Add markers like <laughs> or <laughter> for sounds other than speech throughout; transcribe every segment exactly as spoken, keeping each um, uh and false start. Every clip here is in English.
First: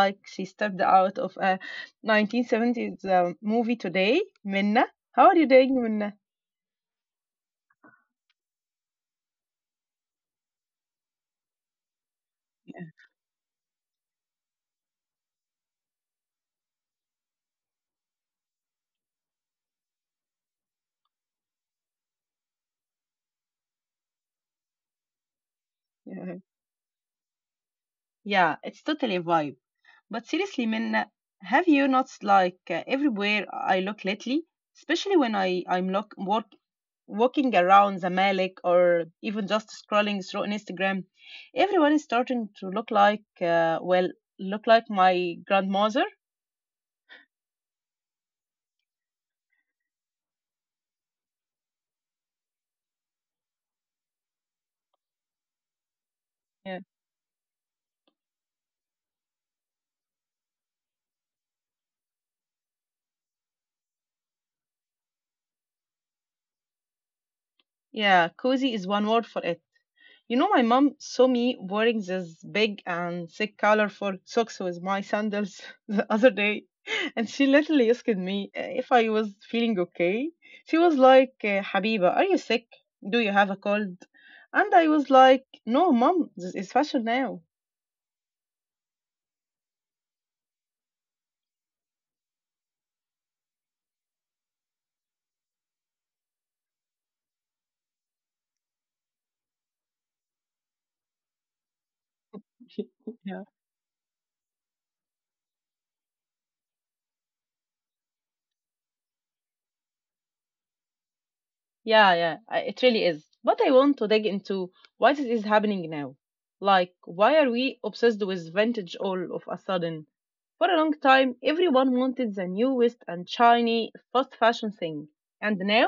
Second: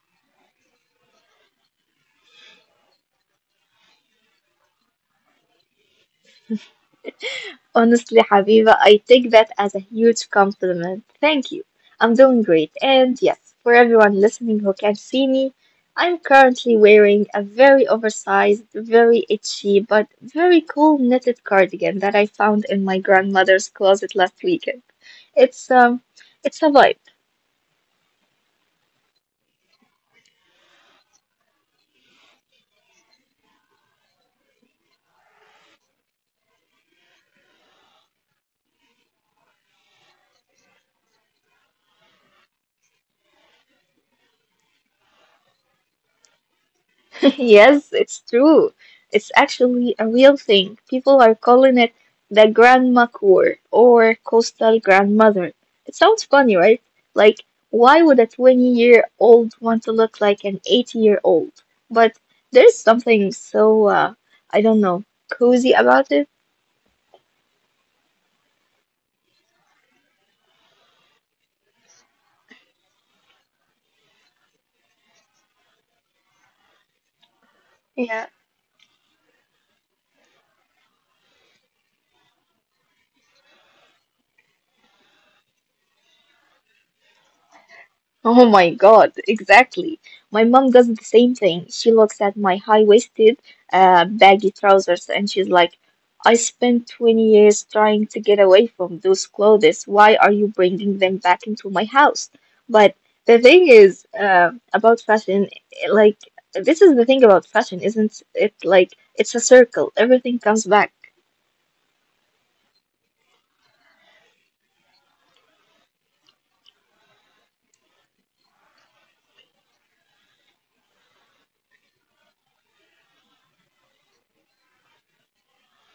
like she stepped out of a nineteen seventies uh, movie today, Minna. How are you doing, Minna? Honestly, Habiba, I take that as a huge compliment. Thank you. I'm doing great. And yes, for everyone listening who can see me, I'm currently wearing a very oversized, very itchy, but very cool knitted cardigan that I found in my grandmother's closet last weekend. It's um Yeah, it's a vibe. yeah, it's totally a vibe. But seriously, Minna, have you noticed like uh, everywhere I look lately, especially when I I'm look, work walking around the Malik or even just scrolling through on Instagram, everyone is starting to look like, uh, well, look like my grandmother. <laughs> Yes, it's true. It's actually a real thing. People are calling it the grandma core or coastal grandmother. It sounds funny, Yeah. right? Like, why would a twenty-year-old want to look like an eighty-year-old? But there's something so, uh, I don't know, cozy about it. Yeah, cozy is one word for it. You know, my mom saw me wearing these big and thick colorful socks with my sandals <laughs> the other day, and she literally asked me uh, if I was feeling okay. She was like, uh, Habiba, are you sick? Do you have a cold? And I was like, no, mom, this is fashion now. Oh my God, exactly. My mom does the same thing. She looks at my high-waisted, uh, baggy trousers and she's like, I spent twenty years trying to get away from those clothes. Why are you bringing them back into my house? But <laughs> the Yeah. thing is, uh, about fashion, like, this is the thing about fashion, isn't it? Like, it's a circle. Everything comes back. Yeah, yeah, I- it really is. But I want to dig into why this is happening now. Like, why are we obsessed with vintage all of a sudden? For a long time, everyone wanted the newest and shiny fast fashion thing. And now,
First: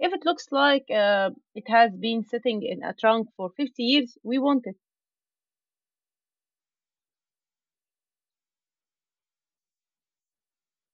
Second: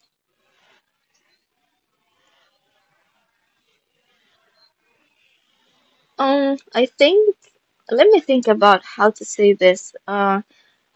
if it looks like uh, it has been sitting in a trunk for fifty years, we want it. Um, I think, let me think about how to say this. Um,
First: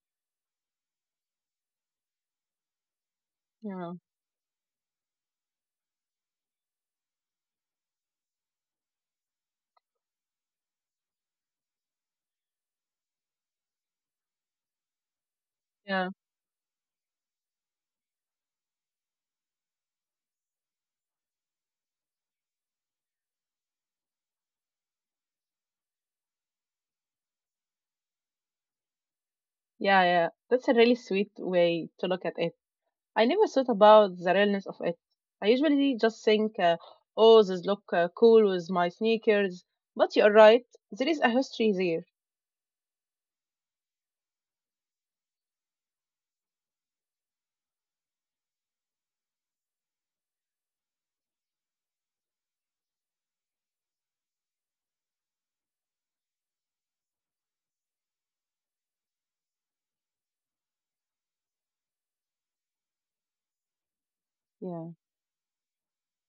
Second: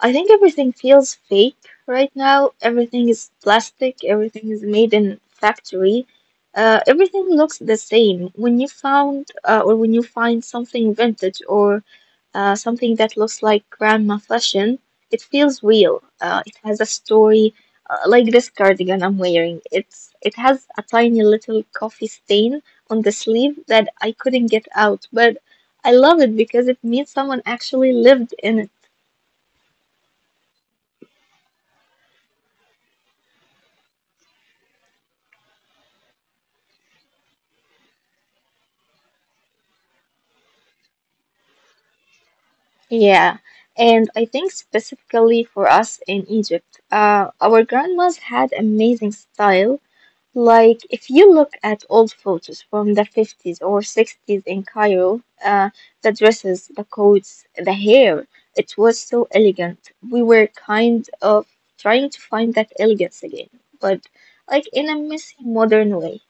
I think everything feels fake right now. Everything is Yeah, plastic, everything is made in factory. Uh, everything looks the same. When you found uh, or when you find something vintage or uh, something that looks like grandma fashion, it feels real. yeah, Uh, it has a story, uh, like this cardigan I'm wearing. It's it has a tiny little coffee stain on the sleeve that I couldn't get out, but I love it because it means someone actually lived in it. yeah, yeah. That's a really sweet way to look at it. I never thought about the realness of it. I usually just think, uh, oh, this look uh, cool with my sneakers. But you're right, there is a history there. Yeah, and I think specifically for us in Egypt, uh, our grandmas had amazing style. Like, if you look at old photos from the fifties or sixties in Cairo, uh, the dresses, the coats, the hair, it was so elegant. We were kind of trying to find that elegance again, but like Yeah, in a messy modern way.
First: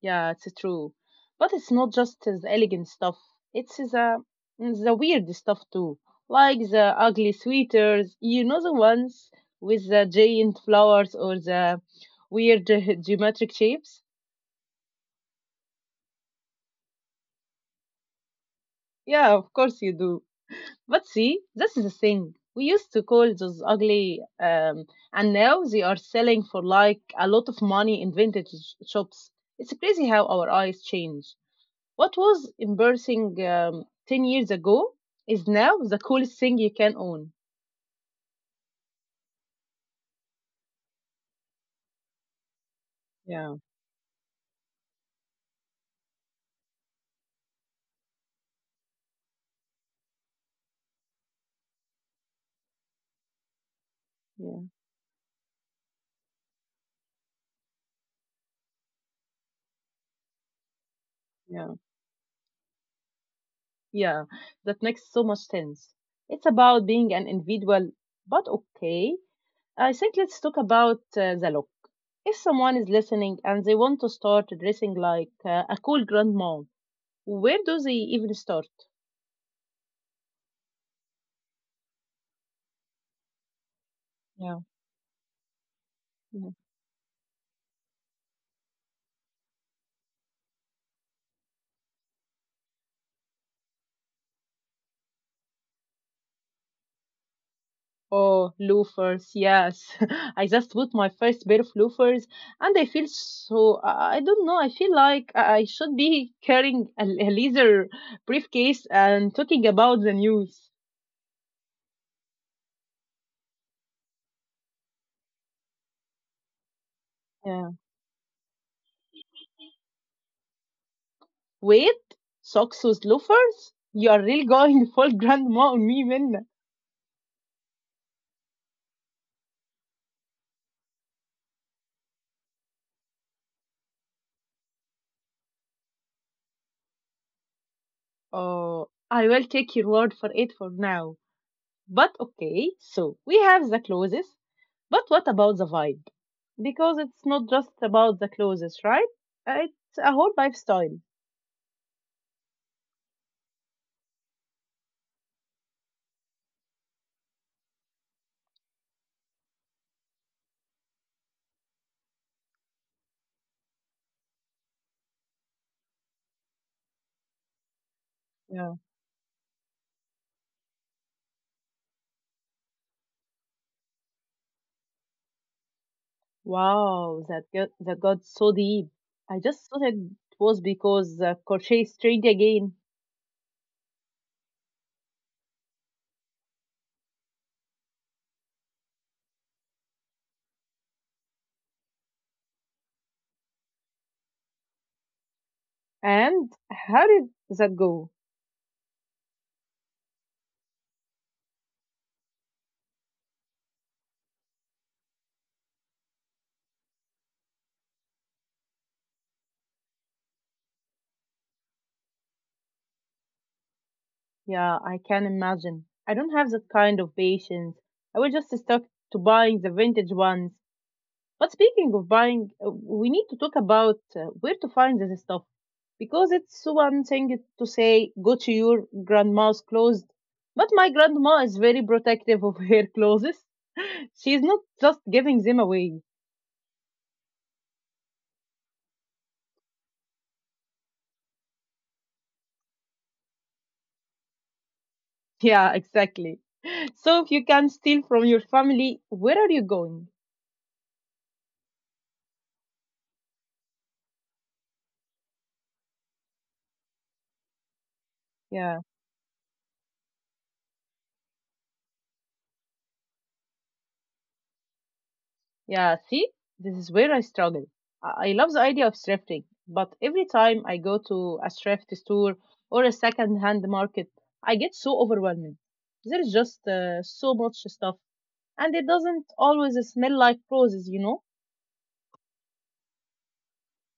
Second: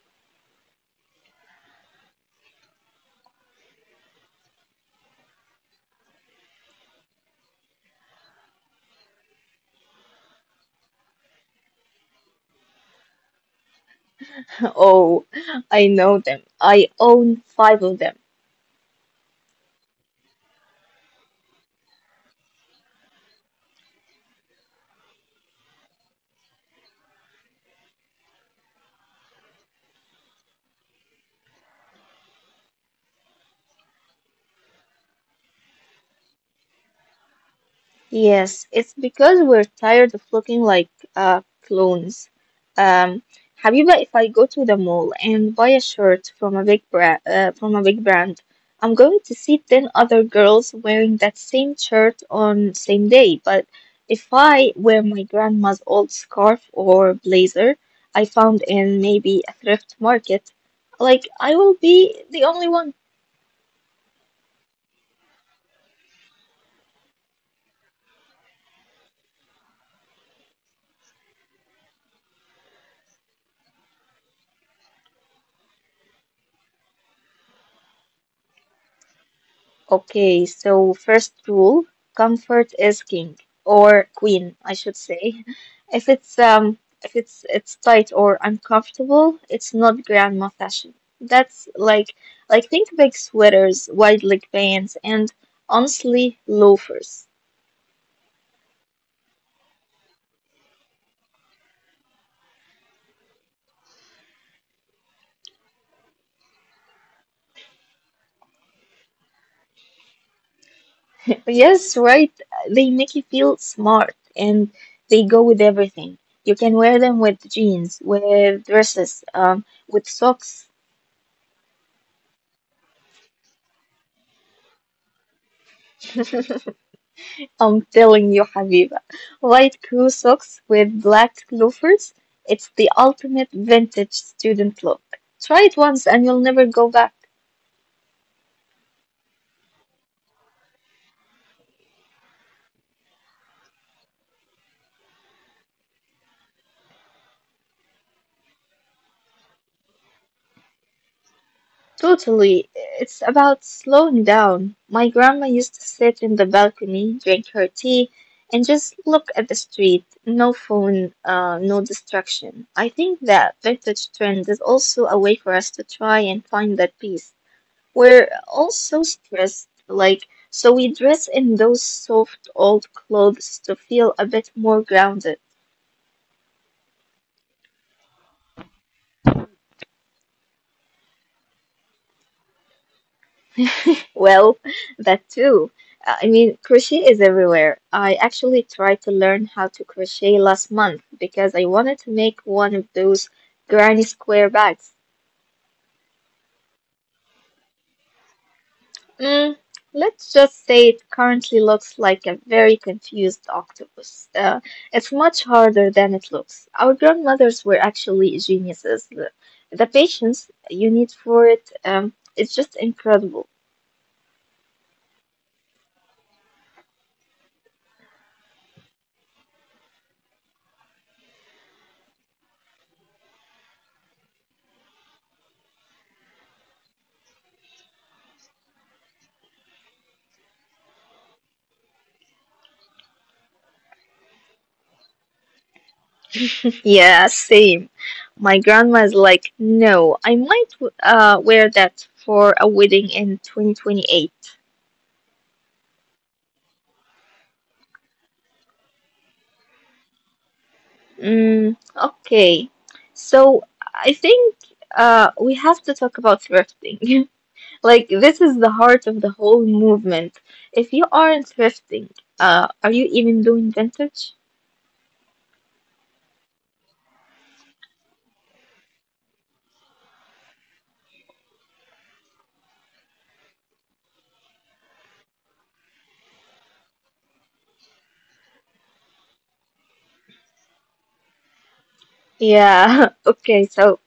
yeah, it's true. But it's not just the elegant stuff. It's the the weird stuff too, like the ugly sweaters. You know the ones with the giant flowers or the weird <laughs> ge- geometric shapes. <laughs> Oh, I know them. I own five of them. Yeah, of course you do. But see, this is the thing. We used to call those ugly, um, and now they are selling for like a lot of money in vintage sh- shops. It's crazy how our eyes change. What was embarrassing um, ten years ago is now the coolest thing you can own. Yes, it's because we're tired of looking like uh, clones. Um, Yeah, Habiba, if I go to the mall and buy a shirt from a big bra- uh, from a big brand, I'm going to see ten other girls wearing that same shirt on same day. But if yeah, I wear my grandma's old scarf or blazer I found in maybe a thrift market, like I will yeah. be the only one. Yeah, that makes so much sense. It's about being an individual, but okay. I think let's talk about uh, the look. If someone is listening and they want to start dressing like uh, a cool grandma, where do they even start? Okay, so first rule, comfort is king or queen, Yeah. I should say. <laughs> If it's Yeah. um if it's it's tight or uncomfortable, it's not grandma fashion. That's like like think big sweaters, wide leg pants, and honestly loafers. Oh, loafers, yes. <laughs> I just bought my first pair of loafers and I feel so, I I don't know, I feel like I I should be carrying a, a leather briefcase and talking about the news. Yes, right. They make you feel smart and they go with everything. You can wear them with jeans, with dresses, um, with socks. Wait, socks with loafers? You are really going <laughs> full grandma on me, Minna. I'm telling you, Habiba. White crew socks with black loafers. It's the ultimate vintage student look. Try it once and you'll never go back. Oh, I will take your word for it for now. But okay, so we have the clothes, but what about the vibe? Because it's not just about the clothes, right? Uh, It's a whole lifestyle. Totally. It's about slowing down. My grandma used to sit in the balcony, drink her tea, and just look at the street. No phone, uh, no distraction. I think that vintage trend is also a way for us to try and find that peace. We're Yeah. also stressed, like, so we dress in those soft old clothes to feel a bit more grounded. Wow, that got, that got so deep. I just thought it was because the crochet stayed again. Well, <laughs> that too. Uh, I mean, crochet is everywhere. I actually tried to learn how to crochet last month because I wanted to make one of those granny square bags. And how did that go? Mm, let's just say it currently looks like a very confused octopus. Uh, it's much harder than it looks. Our grandmothers were actually geniuses. The, the patience you need for it, um, it's just incredible. <laughs> Yeah, I can imagine. I don't have that kind of patience. I will just stuck to buying the vintage ones. But speaking of buying, uh, we need to talk about uh, where to find this stuff. Because it's one thing to say, go to your grandma's clothes. But my grandma is very protective of <laughs> her clothes. She's not just giving them away. Yeah, same. My grandma is like, no, I might w- uh, wear that for a wedding in twenty twenty-eight. Yeah, exactly. So if you can steal from your family, where are you going? Mm, okay. So I think uh, we have to talk about thrifting. <laughs> Like, this is the Yeah. heart of the whole movement. If you aren't thrifting, uh, are you even doing vintage? Yeah, see, this is where I struggle. I I love the idea of thrifting, but every time I go to a thrift store or a second-hand market, I get so overwhelmed. There is just uh, so much stuff, and it doesn't always smell like roses, you know? Yeah, <laughs> okay, so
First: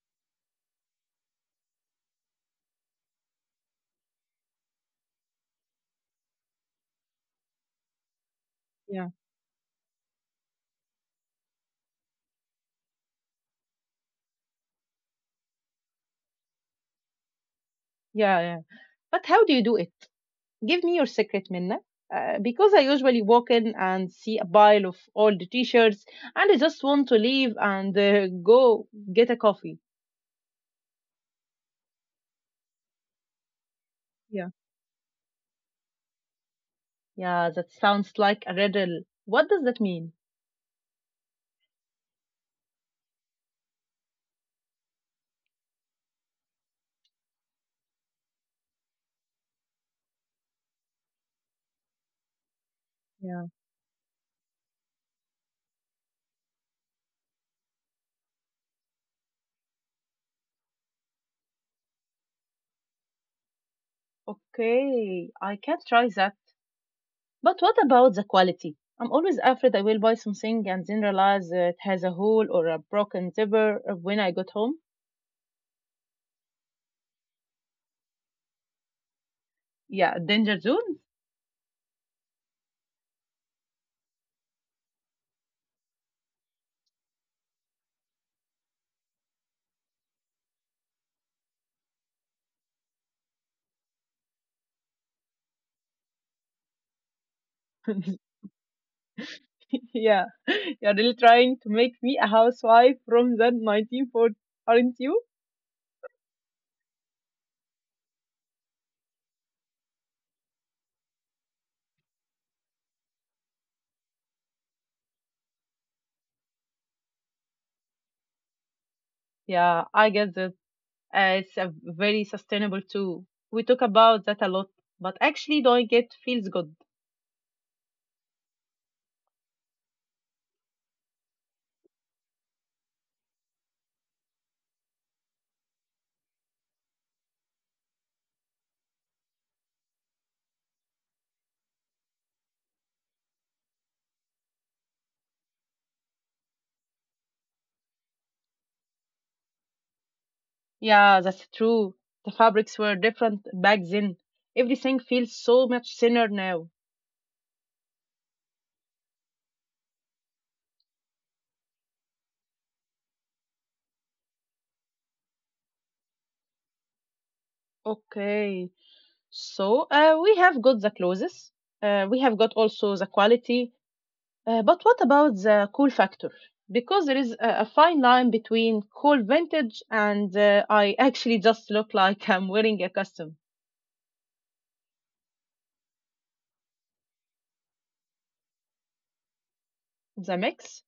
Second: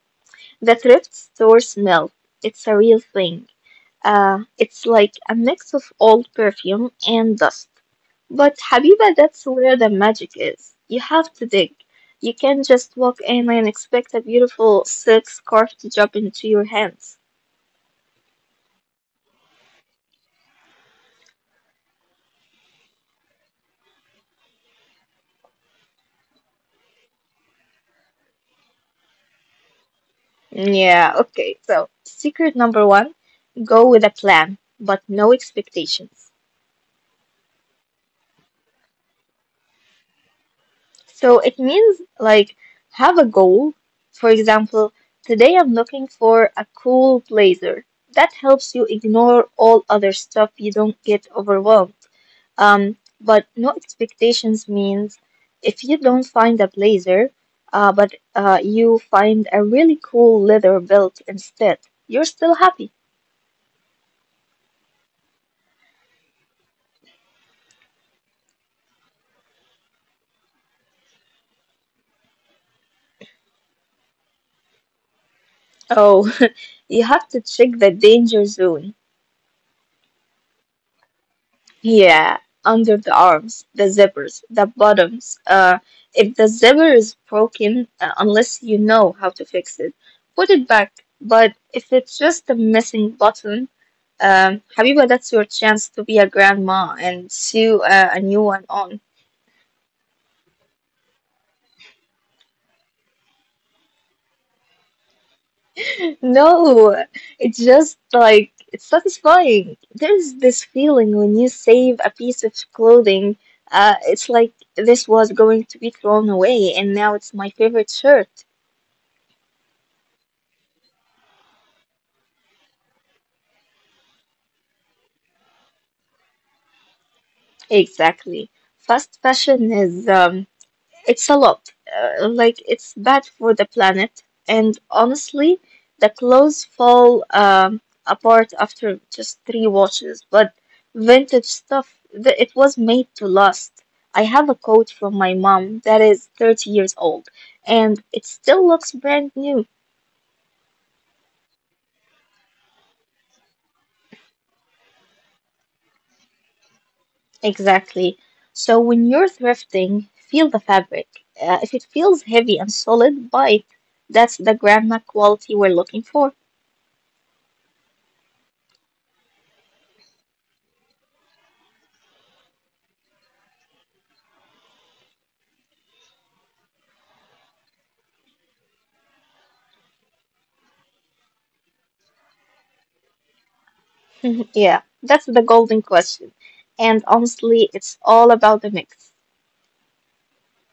the thrift store smell, it's a real thing. Uh, it's like a mix of old perfume and dust. But Yeah, Habiba, that's where the magic is. You have to dig. You can't just walk in and expect a beautiful silk scarf to drop into your hands. yeah, yeah. But how do you do it? Give me your secret, Minna. Uh, because I usually walk in and see a pile of old t-shirts, and I just want to leave and uh, go get a coffee. Yeah, okay. So, secret number one, go with a plan, but no expectations. Yeah, that sounds like a riddle. What does that mean? So, it means like have a goal. For example, today I'm looking for a cool blazer. That helps you ignore all other stuff. You don't get overwhelmed. Um, but Yeah. no expectations means if you don't find a blazer, uh, but uh, you find a really cool leather belt instead, you're still happy. Okay, I can try that. But what about the quality? I'm always afraid I will buy something and then realize that it has a hole or a broken zipper when I got home. Oh, <laughs> you have to check the danger zone. Yeah, danger zone. Yeah, under the arms, the zippers, the bottoms. Uh, if the zipper is broken, uh, unless you know how to fix it, put it back. But if it's just a missing button, um, Habiba, that's your chance to be a grandma and sew uh, <laughs> a new one on. Yeah, <laughs> you're really trying to make me a housewife from the nineteen forties, aren't you? No, it's just like it's satisfying. There's this feeling when you save a piece of clothing. Uh, it's like this was going to be thrown away, and now it's my favorite shirt. Yeah, I get that. Uh, it's a very sustainable too. We talk about that a lot, but actually doing it feels good. Exactly. Fast fashion is um, It's a lot. Uh, like, it's bad for the planet. And honestly, the clothes fall um, apart after just three washes. But vintage stuff, th- it was made to last. I have a coat from my mom that is thirty years old, and it still looks brand new. Yeah, that's true. The fabrics were different back then. Everything feels so much thinner now. Exactly. So when you're thrifting, feel the fabric. Uh, if it feels heavy and solid, buy it. That's the grandma quality we're looking for. Okay, so uh, we have got the clothes. Uh, we have got also the quality. Uh, but what about the cool factor? Because there is a, a fine line between cool vintage and uh, I actually just look like I'm wearing a costume. Mhm. Yeah, that's the golden question. And honestly, it's all about the mix. The mix?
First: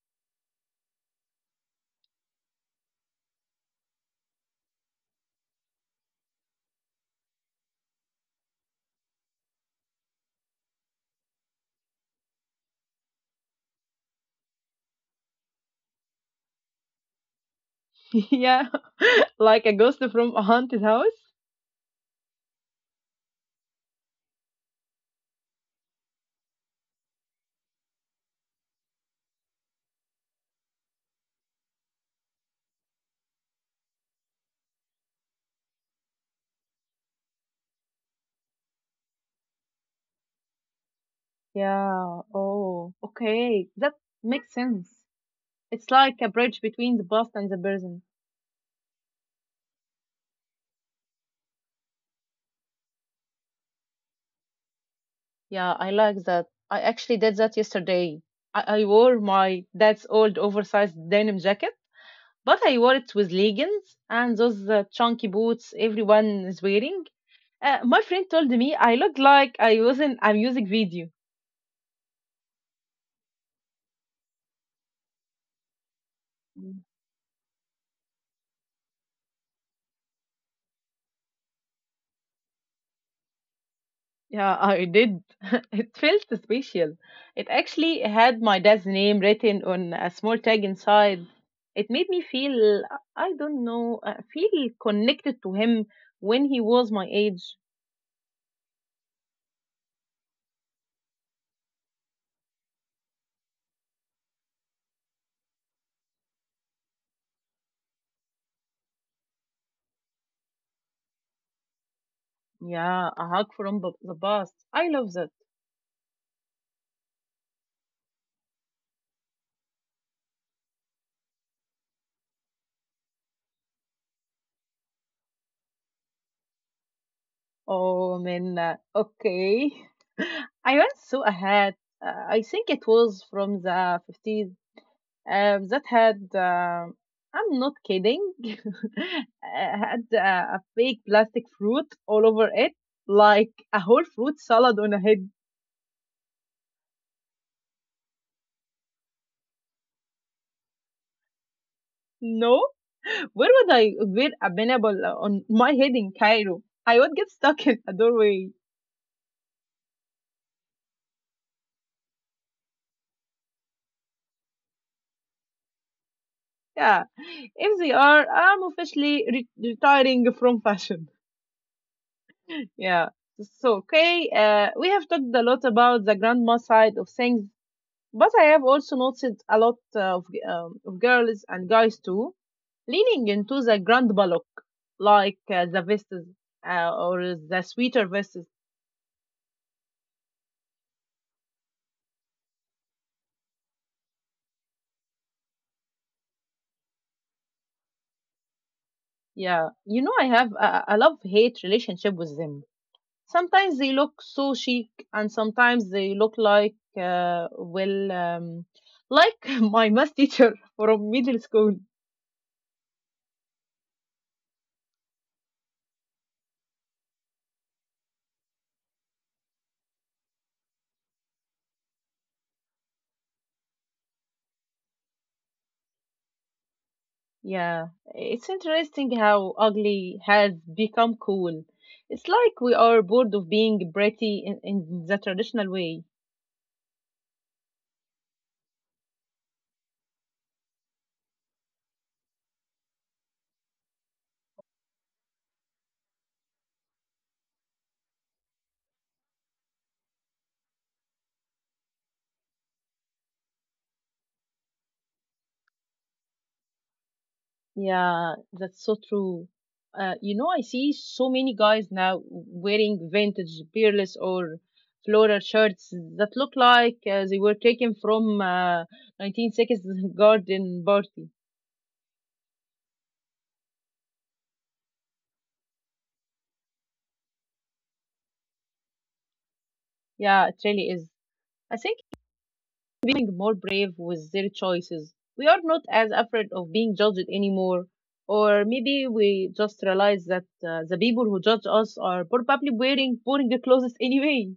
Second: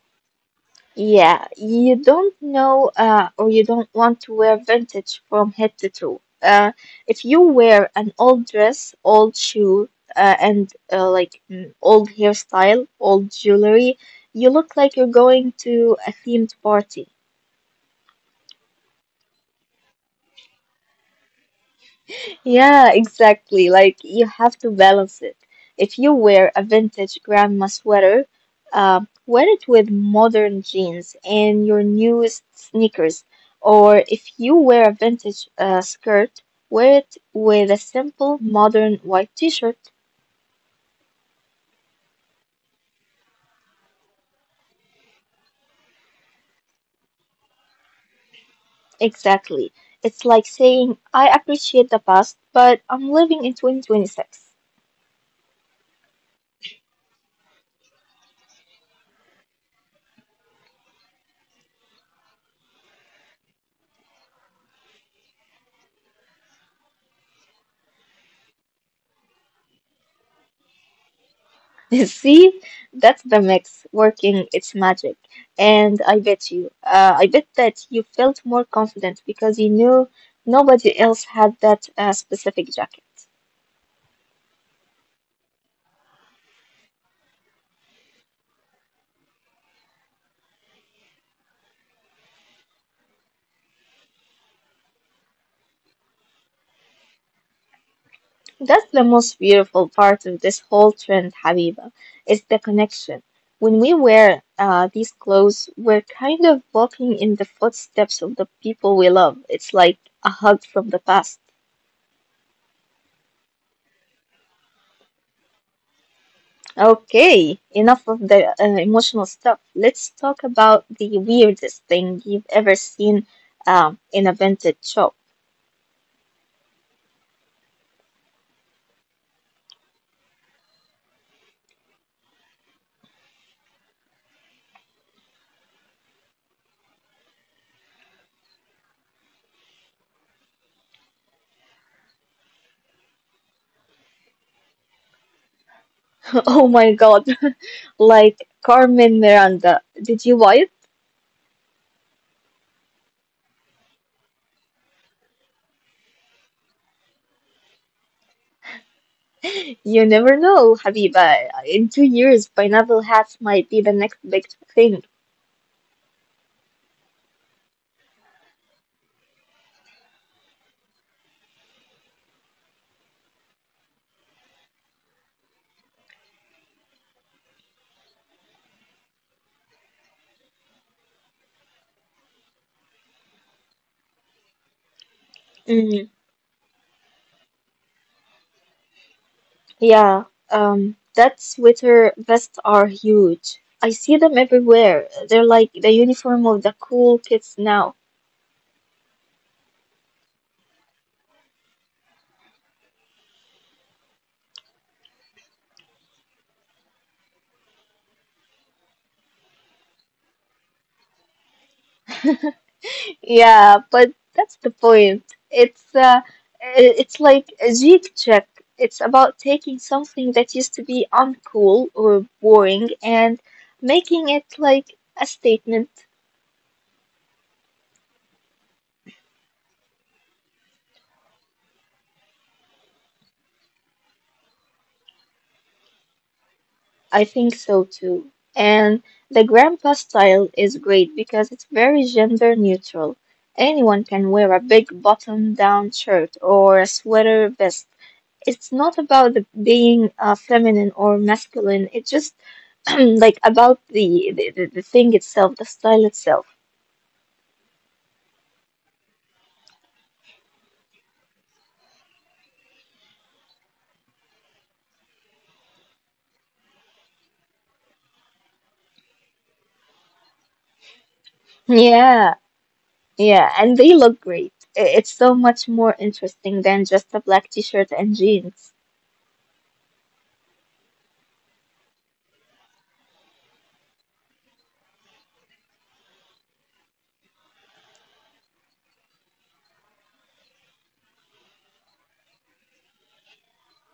Yeah, you don't know uh, or you don't want to wear vintage from head to toe. Uh, if you wear an old dress, old shoe, uh, and uh, like mm, old hairstyle, old jewelry, you look like you're going to a themed party. <laughs> Yeah, <laughs> like a ghost from a haunted house. Yeah, exactly. Like you have to balance it. If you wear a vintage grandma sweater, uh, wear it with modern jeans and your newest sneakers. Or if you wear a vintage uh, skirt, wear it with a simple modern white t-shirt. Yeah. Oh, okay. That makes sense. It's like a bridge between the past and the present. Exactly. It's like saying, I appreciate the past, but I'm living in twenty twenty-six. Yeah, I like that. I actually did that yesterday. I, I wore my dad's old oversized denim jacket, but I wore it with leggings and those uh, chunky boots everyone is wearing. Uh, my friend told me I looked like I was in a music video. <laughs> See, that's the mix working its magic. And I bet you, uh, I bet that you felt more confident because you knew nobody else had that uh, specific jacket. Yeah, I did. <laughs> It felt special. It actually had my dad's name written on a small tag inside. It made me feel, I don't know, uh, feel connected to him when he was my age. That's the most beautiful part of this whole trend, Habiba, is the connection. When we wear uh, these clothes, we're kind of walking in the footsteps of the people we love. It's like a hug from the past. Yeah, a hug from b- the past. I love that. Okay, enough of the uh, emotional stuff. Let's talk about the weirdest thing you've ever seen um, in a vintage shop. Oh, man. uh, Okay. <laughs> I once saw a hat. Uh, I think it was from the fifties. Um, that had, um, I'm not kidding, <laughs> had uh, a fake plastic fruit all over it, like a whole fruit salad on a head. <laughs> Oh my God, <laughs> like Carmen Miranda. Did you buy it? No, where would I wear a pineapple on my head in Cairo? I would get stuck <laughs> in a doorway. You never know, Habiba. In two years, pineapple hats might be the next big thing. Yeah, if they are, I'm officially re- retiring from fashion. <laughs> Yeah. So, okay, uh, we have talked a lot about the grandma side of things. But I have also noticed a lot uh, of, um, of girls and guys too leaning into the grand ballock, like uh, the vests Mm, uh, or the sweeter vests. yeah, um, that sweater vests are huge. I see them everywhere. They're like the uniform of the cool kids now. Yeah, you know, I have a, a love hate relationship with them. Sometimes they look so chic, and sometimes they look like, uh, well, um, like <laughs> my math teacher <laughs> from middle school. Yeah, but that's the point. It's uh, i- it's like a geek check. It's about taking something that used to be uncool or boring and making it like a statement. Yeah, it's interesting how ugly has become cool. It's like we are bored of being pretty in, in the traditional way. I think so too. And the grandpa style is great because it's very gender neutral. Anyone can wear a big button down shirt or a sweater vest. It's not about the, being uh, feminine or masculine. It's just <clears throat> like about the, the, the the thing itself, the style itself. Yeah, that's so true. Uh, you know, I see so many guys now wearing vintage peerless or floral shirts that look like uh, they were taken from uh, nineteen sixties <laughs> garden party. Yeah, yeah, and they look great. I- It's so much more interesting than just a black t-shirt and jeans. Yeah, it really is. I think becoming more brave with their choices. We are not as afraid of being judged anymore. Or maybe we just realize that uh, the people who judge us are probably wearing boring clothes anyway.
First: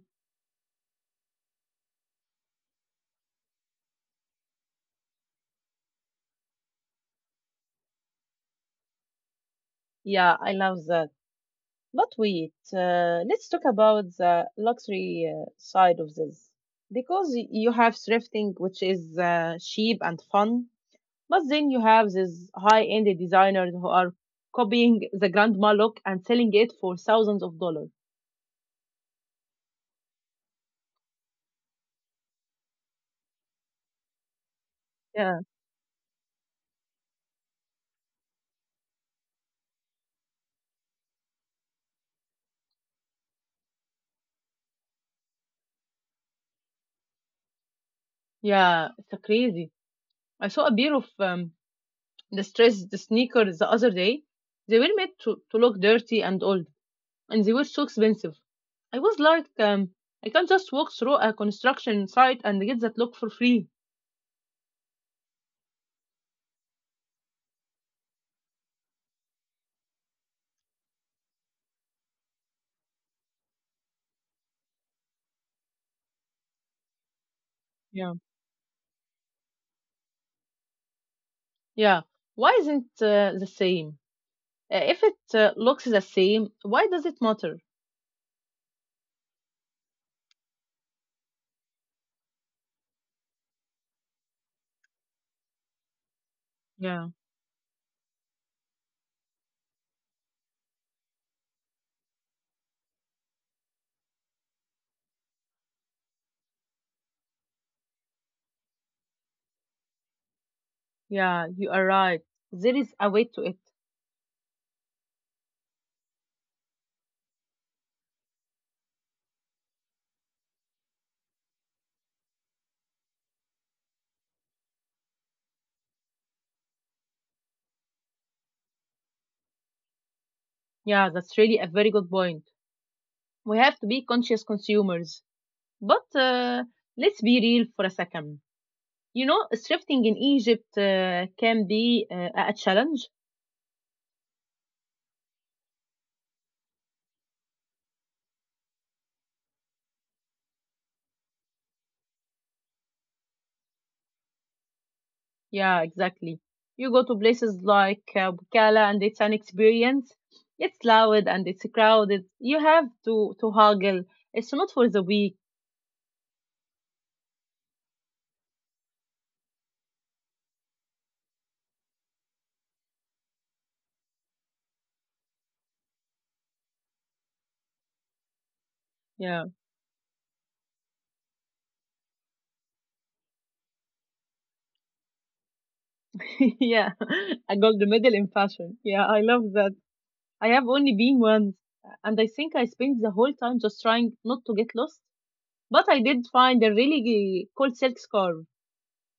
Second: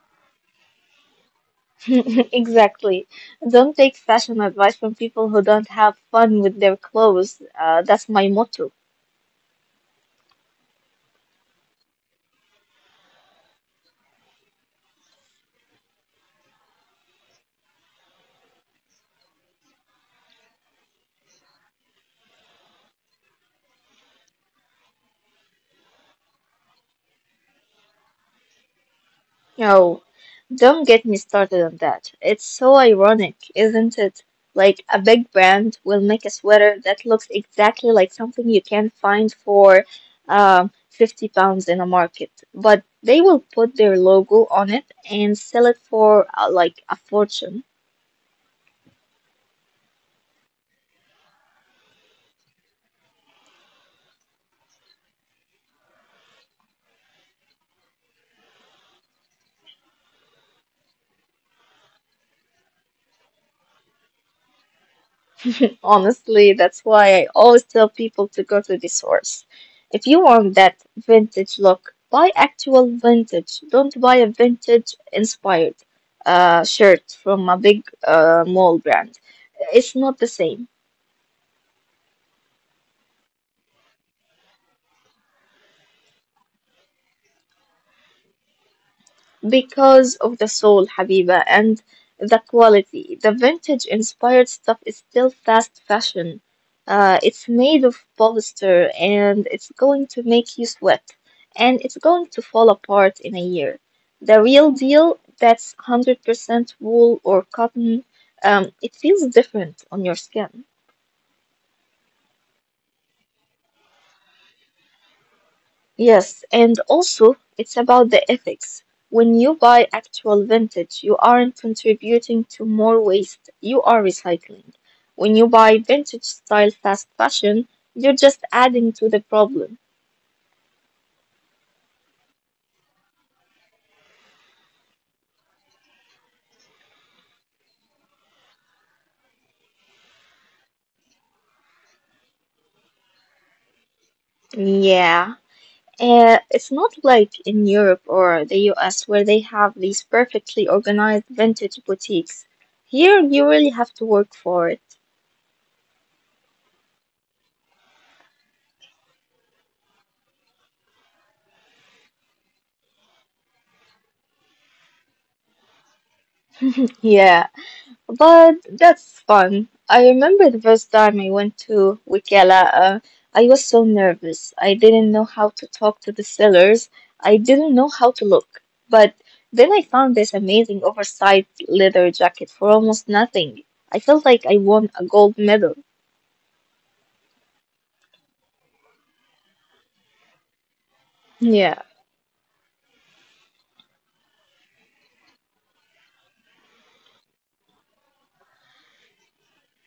<laughs> Exactly. Don't take fashion advice from people who don't have fun with their clothes. Uh, that's my motto. Yeah, I love that. But wait, uh, let's talk about the luxury uh, side of this. Because y- you have thrifting, which is uh, cheap and fun, but then you have these high end designers who are copying the grandma look and selling it for thousands of dollars. No, don't get me started on that. It's so ironic, isn't it? Like a big brand Yeah. will make a sweater that looks exactly like something you can find for um, fifty pounds in a market, but they will put their logo on it and sell it for uh, like a fortune. Yeah, it's a crazy. I saw a pair of um, the stress the sneakers the other day. They were made to, to look dirty and old, and they were so expensive. I was like, um, I can't just walk through a construction site and get that look for free. <laughs> Honestly, that's why I always tell people to go to the source. If you want that vintage look, buy actual vintage. Don't buy a vintage inspired uh, shirt from a big uh, Yeah. mall brand. It's not the same. Yeah, why isn't uh, the same? Uh, if it uh, looks the same, why does it matter? Because of the soul, Habiba, and the quality. The vintage inspired stuff is still fast fashion. Uh, it's Yeah. made of polyester and it's going to make you sweat and it's going to fall apart in a year. The real deal that's one hundred percent wool or cotton, um, it feels different on your skin. Yeah, you are right. There is a way to it. Yes, and also it's about the ethics. When you buy actual vintage, you aren't contributing to more waste, you are recycling. When you buy vintage style fast fashion, you're just adding to the problem. Yeah, that's really a very good point. We have to be conscious consumers. But uh, let's be real for a second. You know, thrifting in Egypt uh, can be uh, a challenge. Yeah. Uh, it's not like in Europe or the U S where they have these perfectly organized vintage boutiques. Here, you really have to work for it. Yeah, exactly. You go to places like uh, Bukala and it's an experience. It's loud and it's crowded. You have to to haggle. It's not for the weak. Yeah, but that's fun. I remember the first time I went to Wikela, uh, I was so nervous. I didn't know how to talk to the sellers. I didn't know how to look. But then I Yeah. found this amazing oversized leather jacket for almost nothing. I felt like I won a gold medal. <laughs> Yeah. I got the medal in fashion. Yeah, I love that. I have only Yeah. been once and I think I spent the whole time just trying not to get lost. But I did find a really g- cool silk scarf.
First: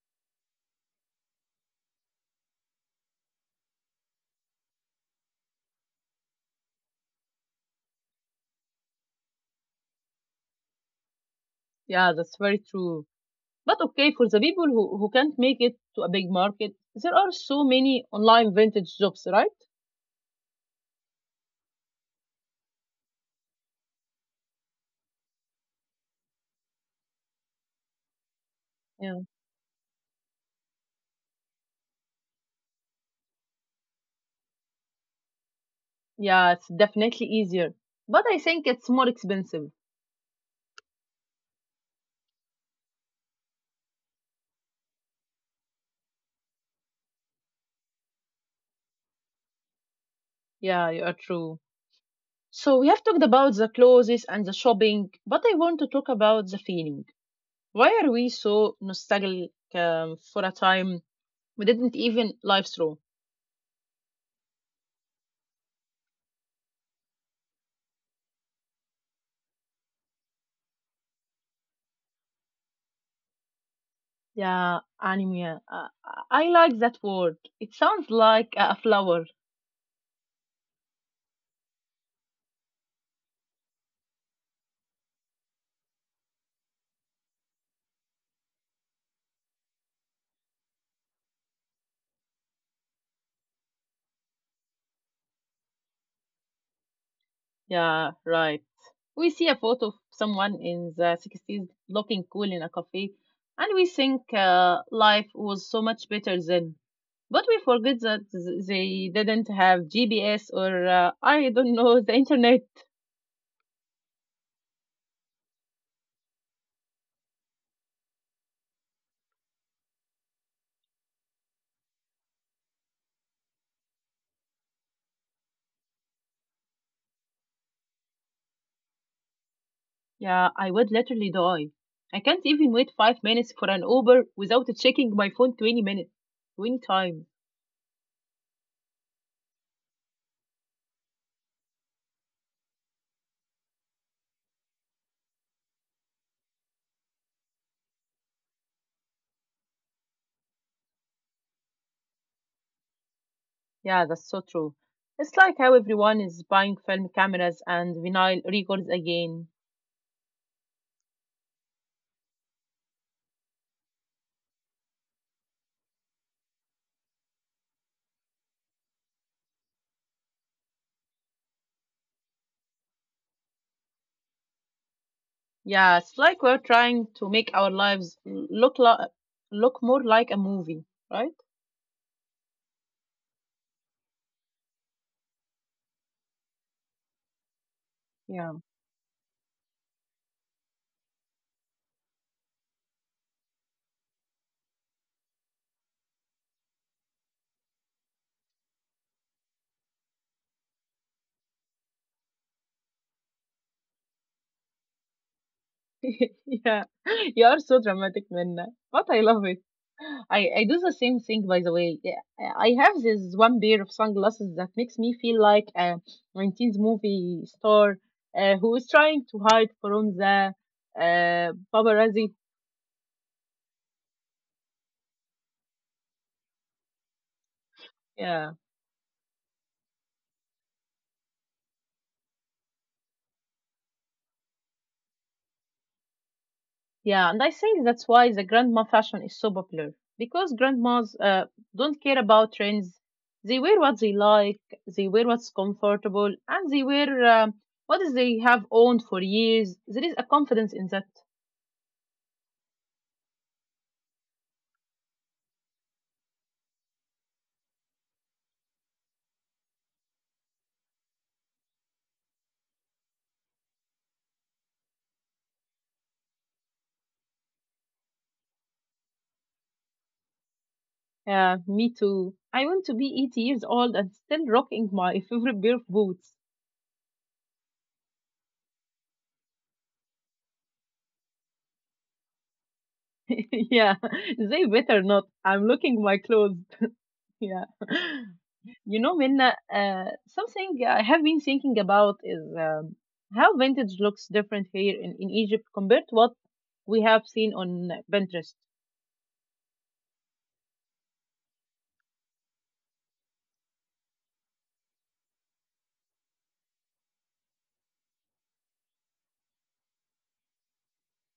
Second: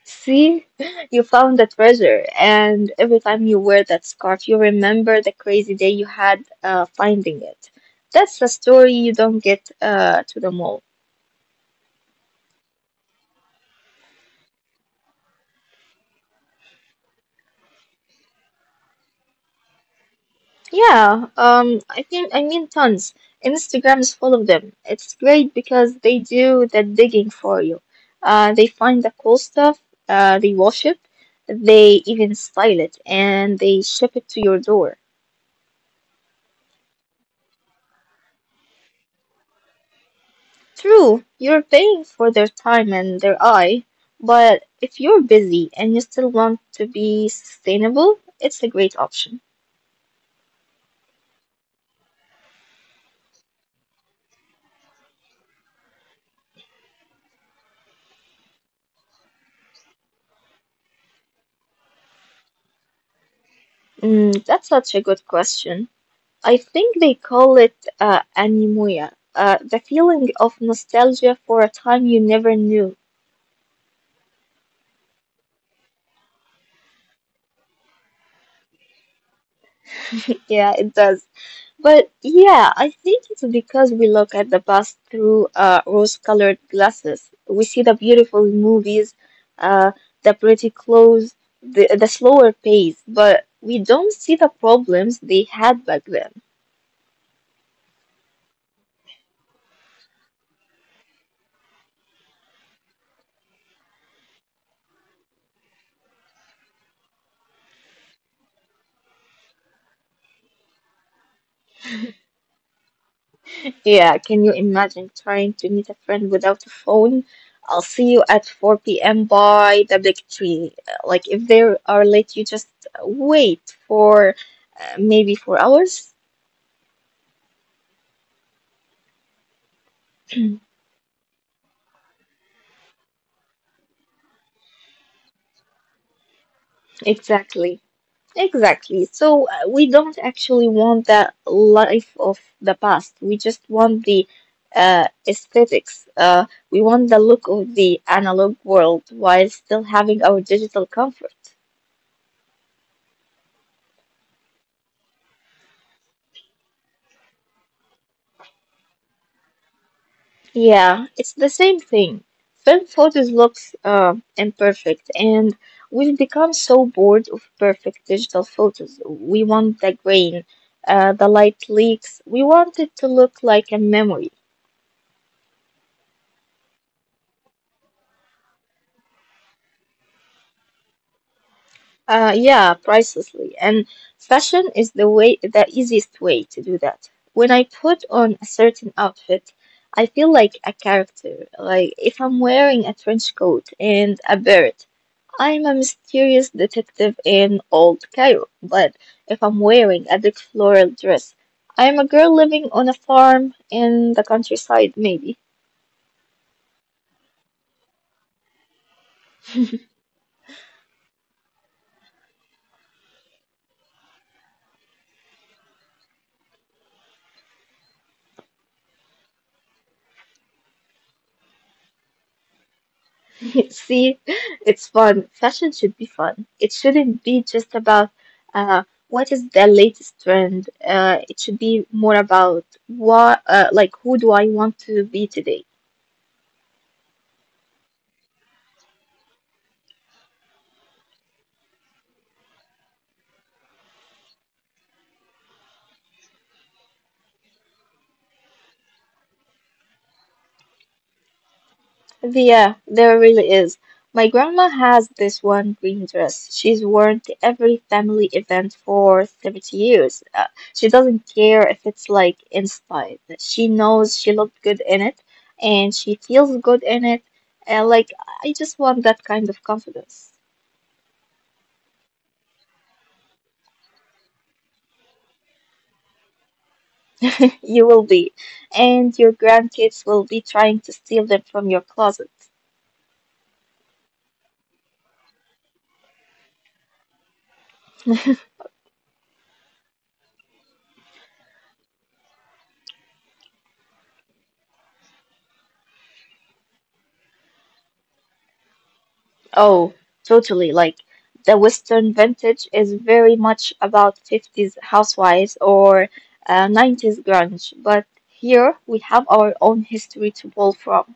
See, <laughs> you found the treasure, and every time you wear that scarf, you remember the crazy day you had uh, finding it. That's a story you don't get uh, to the mall. Yeah, that's very true. But okay, for the people who, who can't make it to a big market, there are so many online vintage shops, right? Yeah, um, I think I mean tons. Instagram is full of them. It's great because they do the digging for you. Uh, they find the Yeah. cool stuff, uh, they wash it, they even style it, and they ship it to your door. Yeah, it's definitely easier. But I think it's more expensive. True, you're paying for their time and their eye, but if you're busy and you still want to be sustainable, it's a great option. Yeah, you are true. So we have talked about the clothes and the shopping, but I want to talk about the feeling. Why are we so nostalgic um, for a time we didn't even live through? Mm, that's such a good question. I think they call it uh, anemoia, uh, the feeling of nostalgia for a time you never knew. <laughs> Yeah, anime. Uh, I like that word. It sounds like a flower. Yeah, it does. But yeah, I think it's because we look at the past through uh, rose-colored glasses. We see the beautiful movies, uh, the pretty clothes, the, the slower pace, but we don't see the problems they had back then. Yeah, right. We see a photo of someone in the sixties looking cool in a cafe, and we think uh, life was so much better then. But we forget that th- they didn't have G P S or, uh, I don't know, <laughs> the internet. Yeah, can you imagine trying to meet a friend without a phone? I'll see you at four p m by the big tree. Uh, Like, if they are late, you just wait for uh, maybe four hours. Yeah, I would literally die. I can't even wait five minutes for an Uber without checking my phone twenty minutes. twenty times. Exactly. Exactly. So, uh, we don't actually want the life of the past. We just want the uh, aesthetics. Uh, we want the look of the analog world while still having our digital comfort. Yeah, that's so true. It's like how everyone is buying film cameras and vinyl records again. Yeah, it's the same thing. Film photos look uh, imperfect, and we've become so bored of perfect digital photos. We want the grain, uh, the light leaks. We want it to look like a memory. Yeah, it's like we're trying to make our lives l- look li- look more like a movie, right? Uh, yeah, pricelessly. And fashion is the way, the easiest way to do that. When I put Yeah. on a certain outfit, I feel like a character. Like if I'm wearing a trench coat and a beret. I'm a mysterious detective in Old Cairo, but if I'm wearing a dark floral dress, I'm a girl living on a farm in the countryside, maybe. <laughs> Yeah. <laughs> You are so dramatic, Minna. But I love it. I, I do the same thing, by the way. Yeah, I I have this one pair of sunglasses that makes me feel like a nineteenth movie star uh, who is trying to hide from the uh, paparazzi. <laughs> See, it's fun. Fashion should be fun. It shouldn't be just about Yeah. uh, what is the latest trend. Uh, it should be more about what, uh, like, who do I want to be today? Yeah, and I think that's why the grandma fashion is so popular because grandmas uh, don't care about trends. They wear what they like, they wear what's comfortable, and they wear um, what is they have owned for years. There is a confidence in that. Yeah, there really is. My grandma has this one green dress she's worn to every family event for seventy years. Uh, she doesn't care if it's like in style. She knows she looked good in it and she feels good in it. And like, I just want that kind of confidence. Uh, me too. I want to be eighty years old and still rocking my <laughs> favorite pair of boots. <laughs> You will be. And your grandkids will be trying to steal them from your closet. <laughs> Yeah, they better not. I'm looking my clothes. <laughs> Yeah. You know, Minna, uh, something I have been thinking about is um, how vintage looks different here in, in Egypt compared to what we have seen on Pinterest. Oh, totally. Like the Western vintage is very much about fifties housewives or uh, nineties grunge, but here we have our own history to pull from.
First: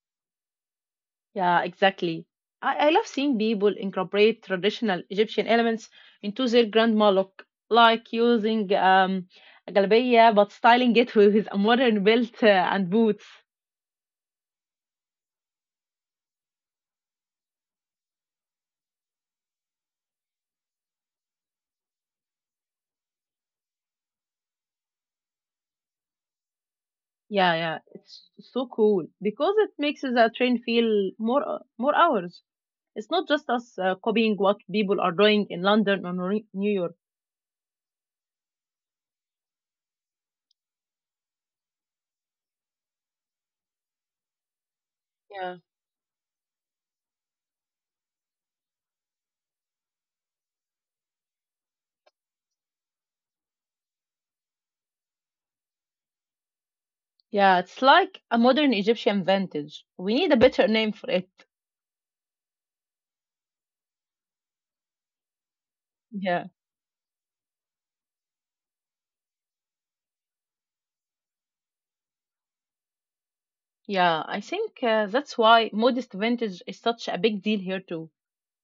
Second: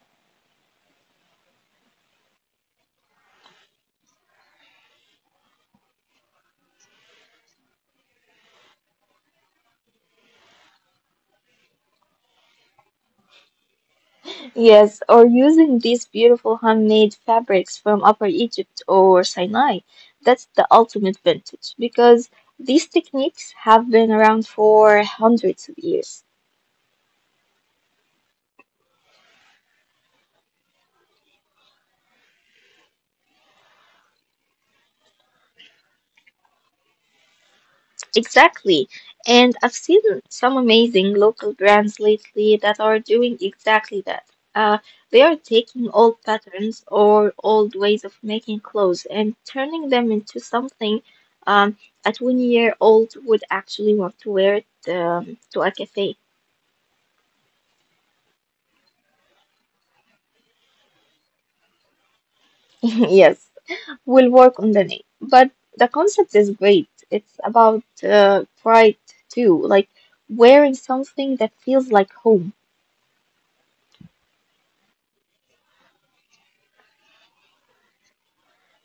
Yeah, exactly. I, I love seeing people incorporate traditional Egyptian elements into their grandma look, like using um, a galbiya but styling it with a modern belt uh, and boots. Yes, or using these beautiful handmade fabrics from Upper Egypt or Sinai. That's the ultimate vintage because these techniques have been around for hundreds of years. Yeah, yeah, it's so cool because it makes the train feel more more hours. It's not just us uh, copying what people are doing in London or Nor- New York. Exactly. And I've seen some amazing local brands lately that are doing exactly that. Uh, they are Yeah. taking old patterns or old ways of making clothes and turning them into something um, a twenty-year-old would actually want to wear it um, to a cafe. <laughs> Yeah, it's like a modern Egyptian vintage. We need a better name for it. Yes, will work on the name. But the concept is Yeah. great. It's about uh, pride too, like wearing something that feels like home. Yeah, I think uh, that's why modest vintage is such a big deal here too.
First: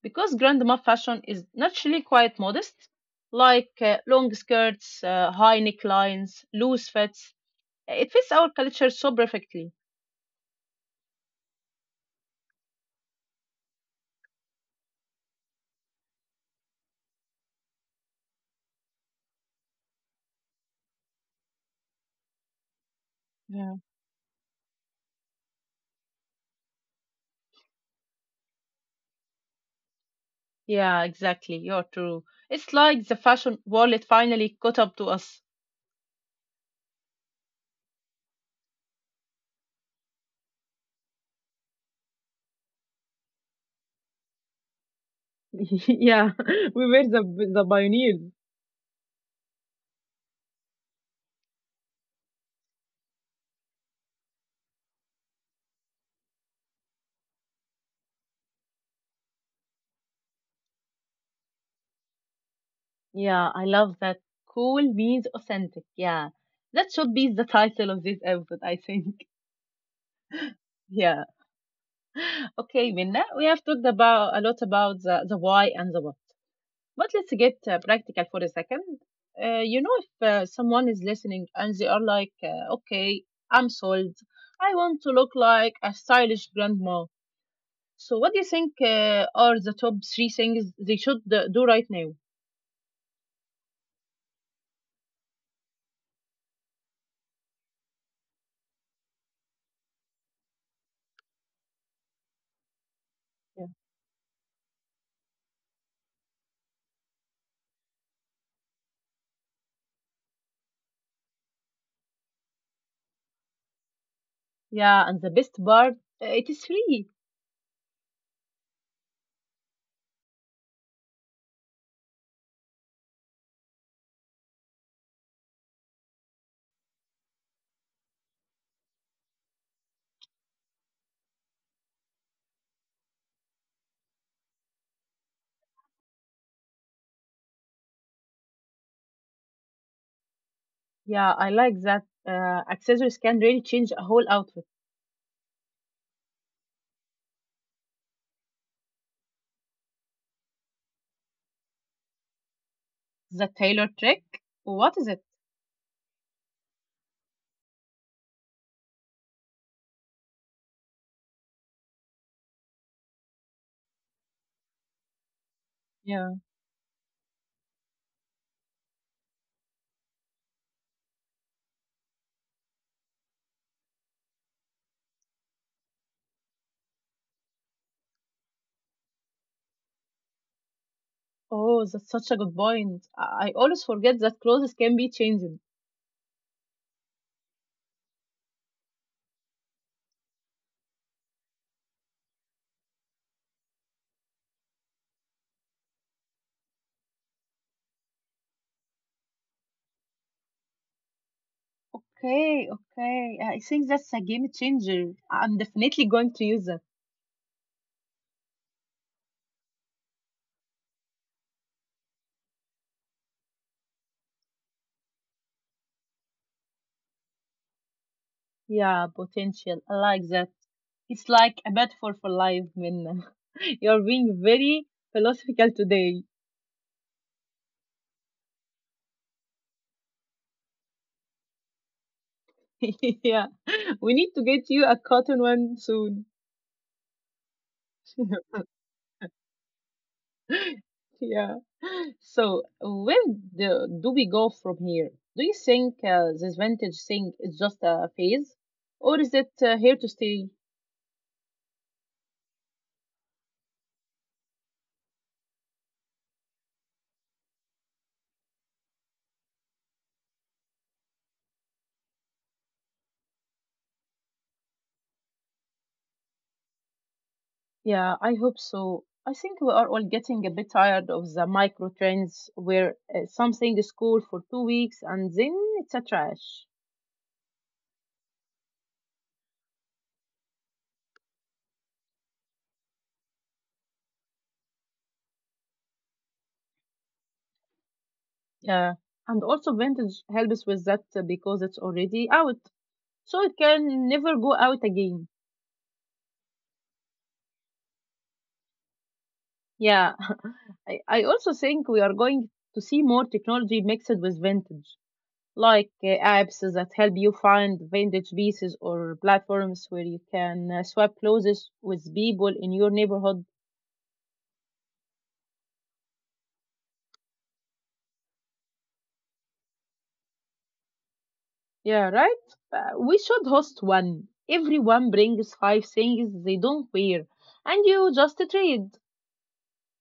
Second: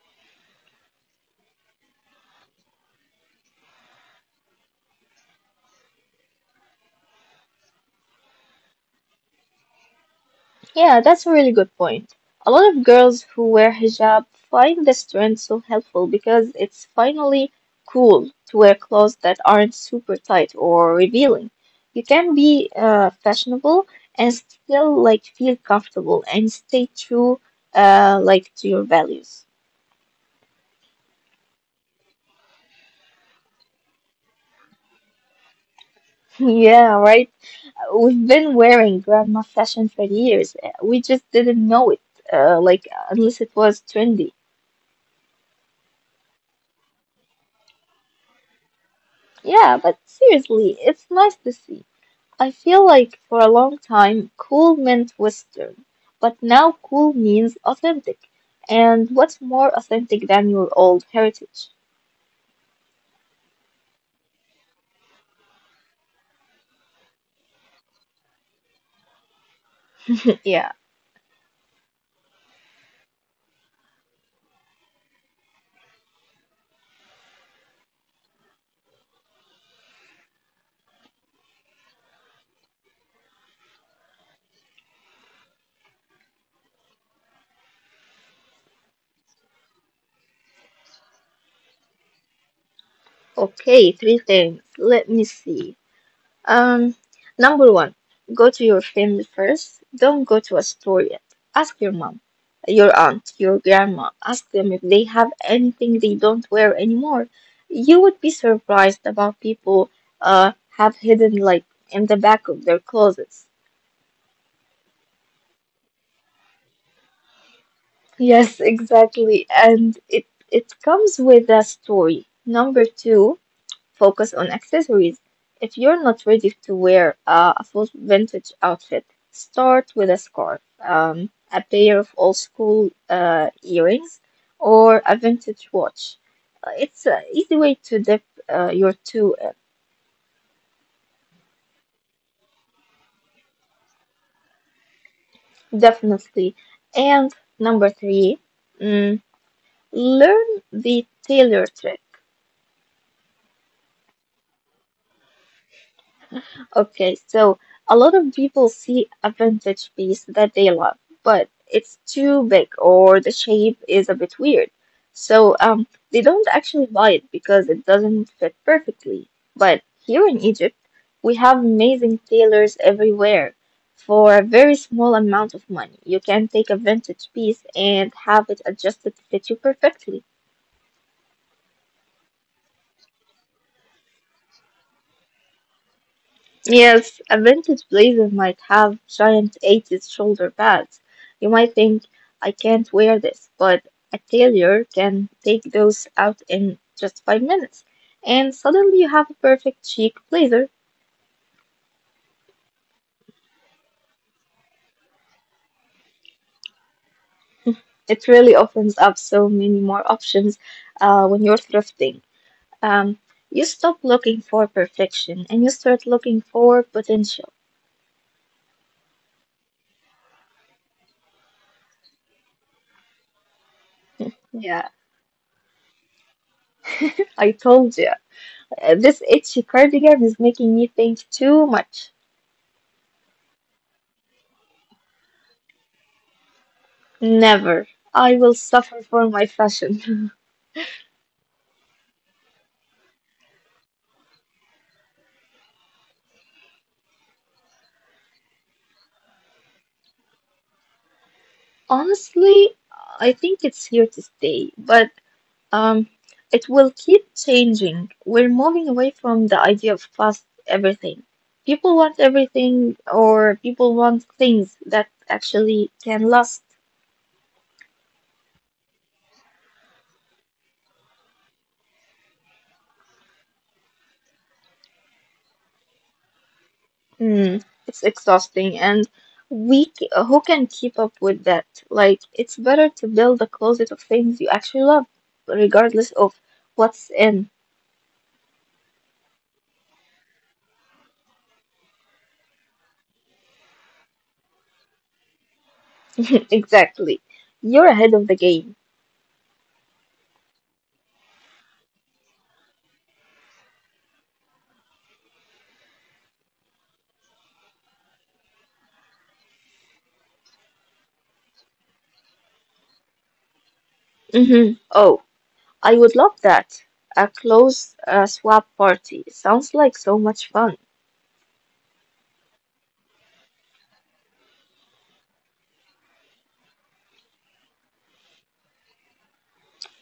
Because grandma fashion is naturally quite modest, like uh, long skirts, uh, high necklines, loose fits. It fits our culture so perfectly. Yeah, that's a really good point. A lot of girls who wear hijab find this trend so helpful because it's finally cool to wear clothes that aren't super tight or revealing. You can be uh, Yeah. fashionable and still like feel comfortable and stay true uh, like to your values. Yeah, exactly. You're true. It's like the fashion world finally caught up to us. <laughs> Yeah, right. We've been wearing grandma fashion for years. We just didn't know it, uh, like unless it was trendy. <laughs> Yeah, <laughs> we were the the pioneers. Yeah, but seriously, it's nice to see. I feel like for a long time, cool meant Western, but now cool means authentic. And what's more authentic than your old heritage? Yeah, I love that. Cool means authentic. Yeah. That should be the title of this episode, I think. <laughs> <laughs> Yeah, Yeah. Okay, Minna, we have talked about a lot about the, the why and the what. But let's get uh, practical for a second. Uh, you know, if uh, someone is listening and they are like, uh, okay, I'm sold. I want to look like a stylish grandma. So, what do you think uh, are the top three things they should uh, do right now? okay, three things. Let me see. Um, Number one, go to your family first. Don't go to a store yet. Ask your mom, your aunt, your grandma. Ask them if they have anything they don't wear anymore. You would be surprised about people uh have hidden like in the back of their closets. Yeah, and the best part, uh, it is free. Yes, exactly. And it it comes with a story. Number two, focus on accessories. If you're not ready to wear uh, a full vintage outfit, start with a scarf, um, a pair of old school uh, earrings, or a vintage watch. Uh, It's an easy way to dip uh, your toe in, Yeah, I like that. Uh, accessories can really change a whole outfit. definitely. And number three, mm, learn the tailor trick. The tailor trick? What is it? Okay, so a lot of people see a vintage piece that they love, but it's too big or the shape is a bit weird. So um, they Yeah. don't actually buy it because it doesn't fit perfectly. But here in Egypt, we have amazing tailors everywhere. For a very small amount of money, you can take a vintage piece and have it adjusted to fit you perfectly. Oh, that's such a good point. I I always forget that clothes can be changed. Yes, a vintage blazer might have giant eighties shoulder pads. You might think, I can't wear this, but a tailor can take those out in just five minutes. And suddenly you have a perfect chic blazer. Okay, okay. I think that's a game changer. I'm definitely going to use it. It really opens up so many more options uh, when you're thrifting. Um, you stop looking for perfection and you start looking for potential. Yeah, potential. I like that. It's like a metaphor for life, Minna. <laughs> You're being Yeah, very philosophical today. I told you. Uh, This itchy cardigan is making me think too much. <laughs> Yeah, we need to get you a cotton one soon. Never. I will suffer for my fashion. <laughs> Yeah. So, where do, do we go from here? Do you think uh, this vintage thing is just a phase, or is it uh, here to stay? <laughs> Honestly, I think it's here to stay, but um, it will keep changing. We're moving away from the idea of fast everything. People want everything, or people want things that actually can last. Yeah, I hope so. I think we are all getting a bit tired of the micro trends where uh, something is cool for two weeks and then it's a trash. Hmm, it's exhausting, and we c- who can keep up with that? Like, it's better to build a closet of things you actually love, regardless of what's in. Yeah. And also, vintage helps with that uh, because it's already out. So it can never go out again. <laughs> Exactly. You're ahead of the game. Yeah, <laughs> I, I also think we are going to see more technology mixed with vintage, like uh, apps that help you find vintage pieces or platforms where you can uh, swap clothes with people in your neighborhood. Hmm. Oh, I would love that. A close uh, swap party. Sounds like so much fun. Yeah, right? Uh, we should host one. Everyone brings five things they don't wear, and you just trade.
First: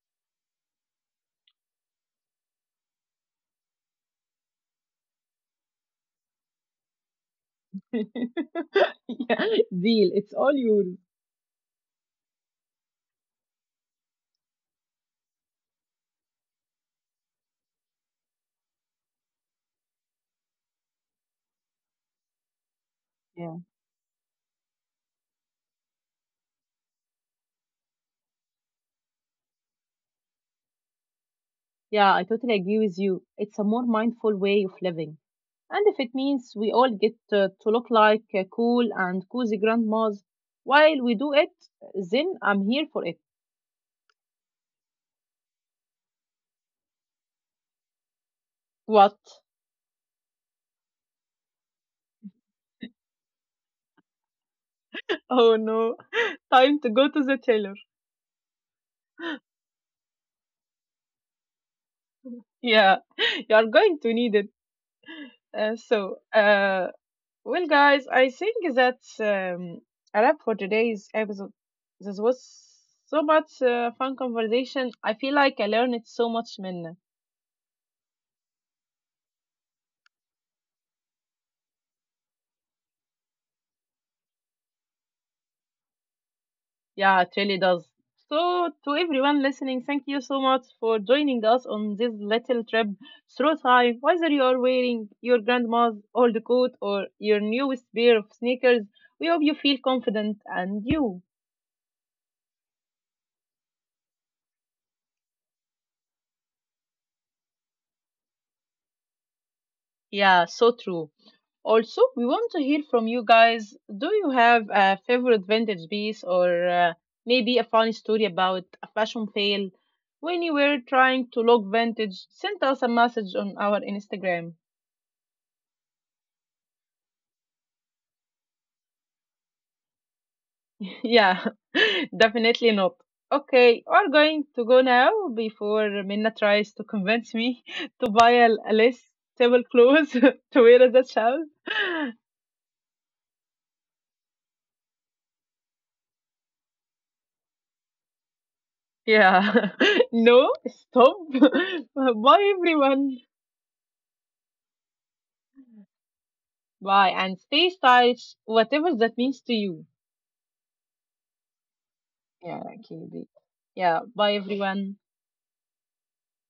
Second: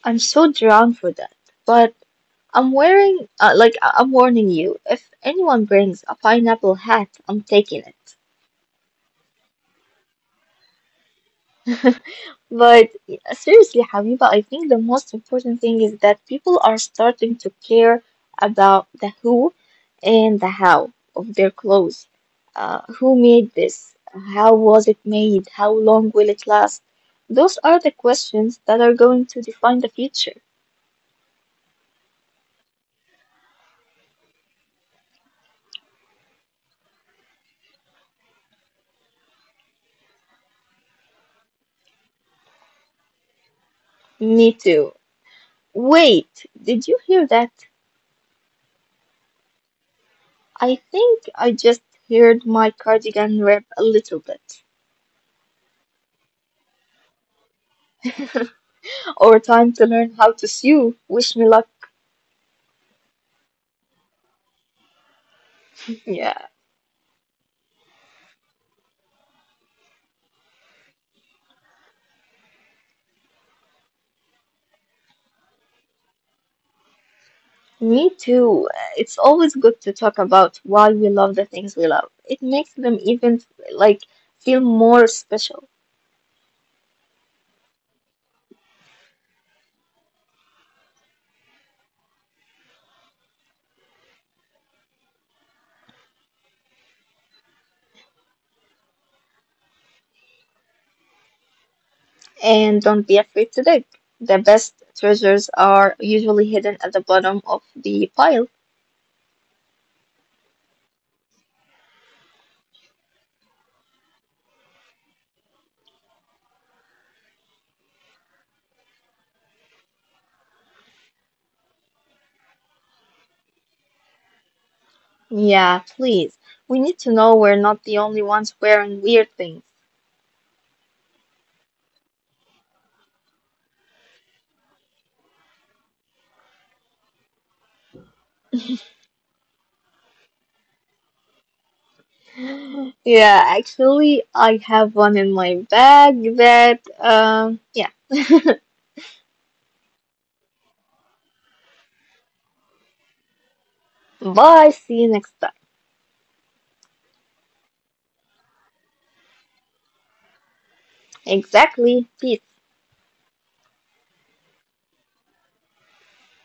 I'm so drawn for that. But I'm wearing, uh, like, I- I'm warning you, if anyone brings a pineapple hat, I'm taking it. <laughs> Yeah, deal. It's all yours. But seriously, Habiba, I think the most important thing is that people are starting to care about the who and the how of their clothes. Uh, who made Yeah. this? How was it made? How long will it last? Those are the questions that are going to define the future. Yeah, I totally agree with you. It's a more mindful way of living. And if it means we all get uh, to look like uh, cool and cozy grandmas while we do it, then I'm here for it. Me too. Wait, did you hear that? What? I think I just heard my cardigan rip a little bit. Oh no, <laughs> time to go to the tailor. Or time to learn how to sew. Wish me luck. Yeah, <laughs> you are going to need it. Uh, so, <laughs> uh, well, guys, I think that's um, a wrap for today's episode. This was so much uh, fun conversation. I feel like I learned so much, Minna. Me too. It's always good to talk about why we love the things we love. It makes them even like feel more special. Yeah, it really does. So, to everyone listening, thank you so much for joining us on this little trip through time. Whether you are wearing your grandma's old coat or your newest pair of sneakers, we hope you feel confident and you. And don't be afraid to dig. The best treasures are usually hidden at the bottom of the pile. Yeah, so true. Also, we want to hear from you guys. Do you have a favorite vintage piece or uh, maybe a funny story about a fashion fail? When you were trying to look vintage, send us a message on our Instagram. Yeah, please. We need to know we're not the only ones wearing weird things. <laughs> Yeah, <laughs> definitely not. Okay, we're going to go now before Minna tries to convince me <laughs> to buy a a less stable clothes <laughs> to wear as a child. <laughs> Yeah, actually, I have one in my bag that, um, yeah. Yeah, <laughs> no, stop. <laughs> Bye, everyone. Bye, see you next time. Bye, and stay stylish, whatever that means to you. Exactly. Peace. Yeah, okay. be- Yeah, bye, everyone.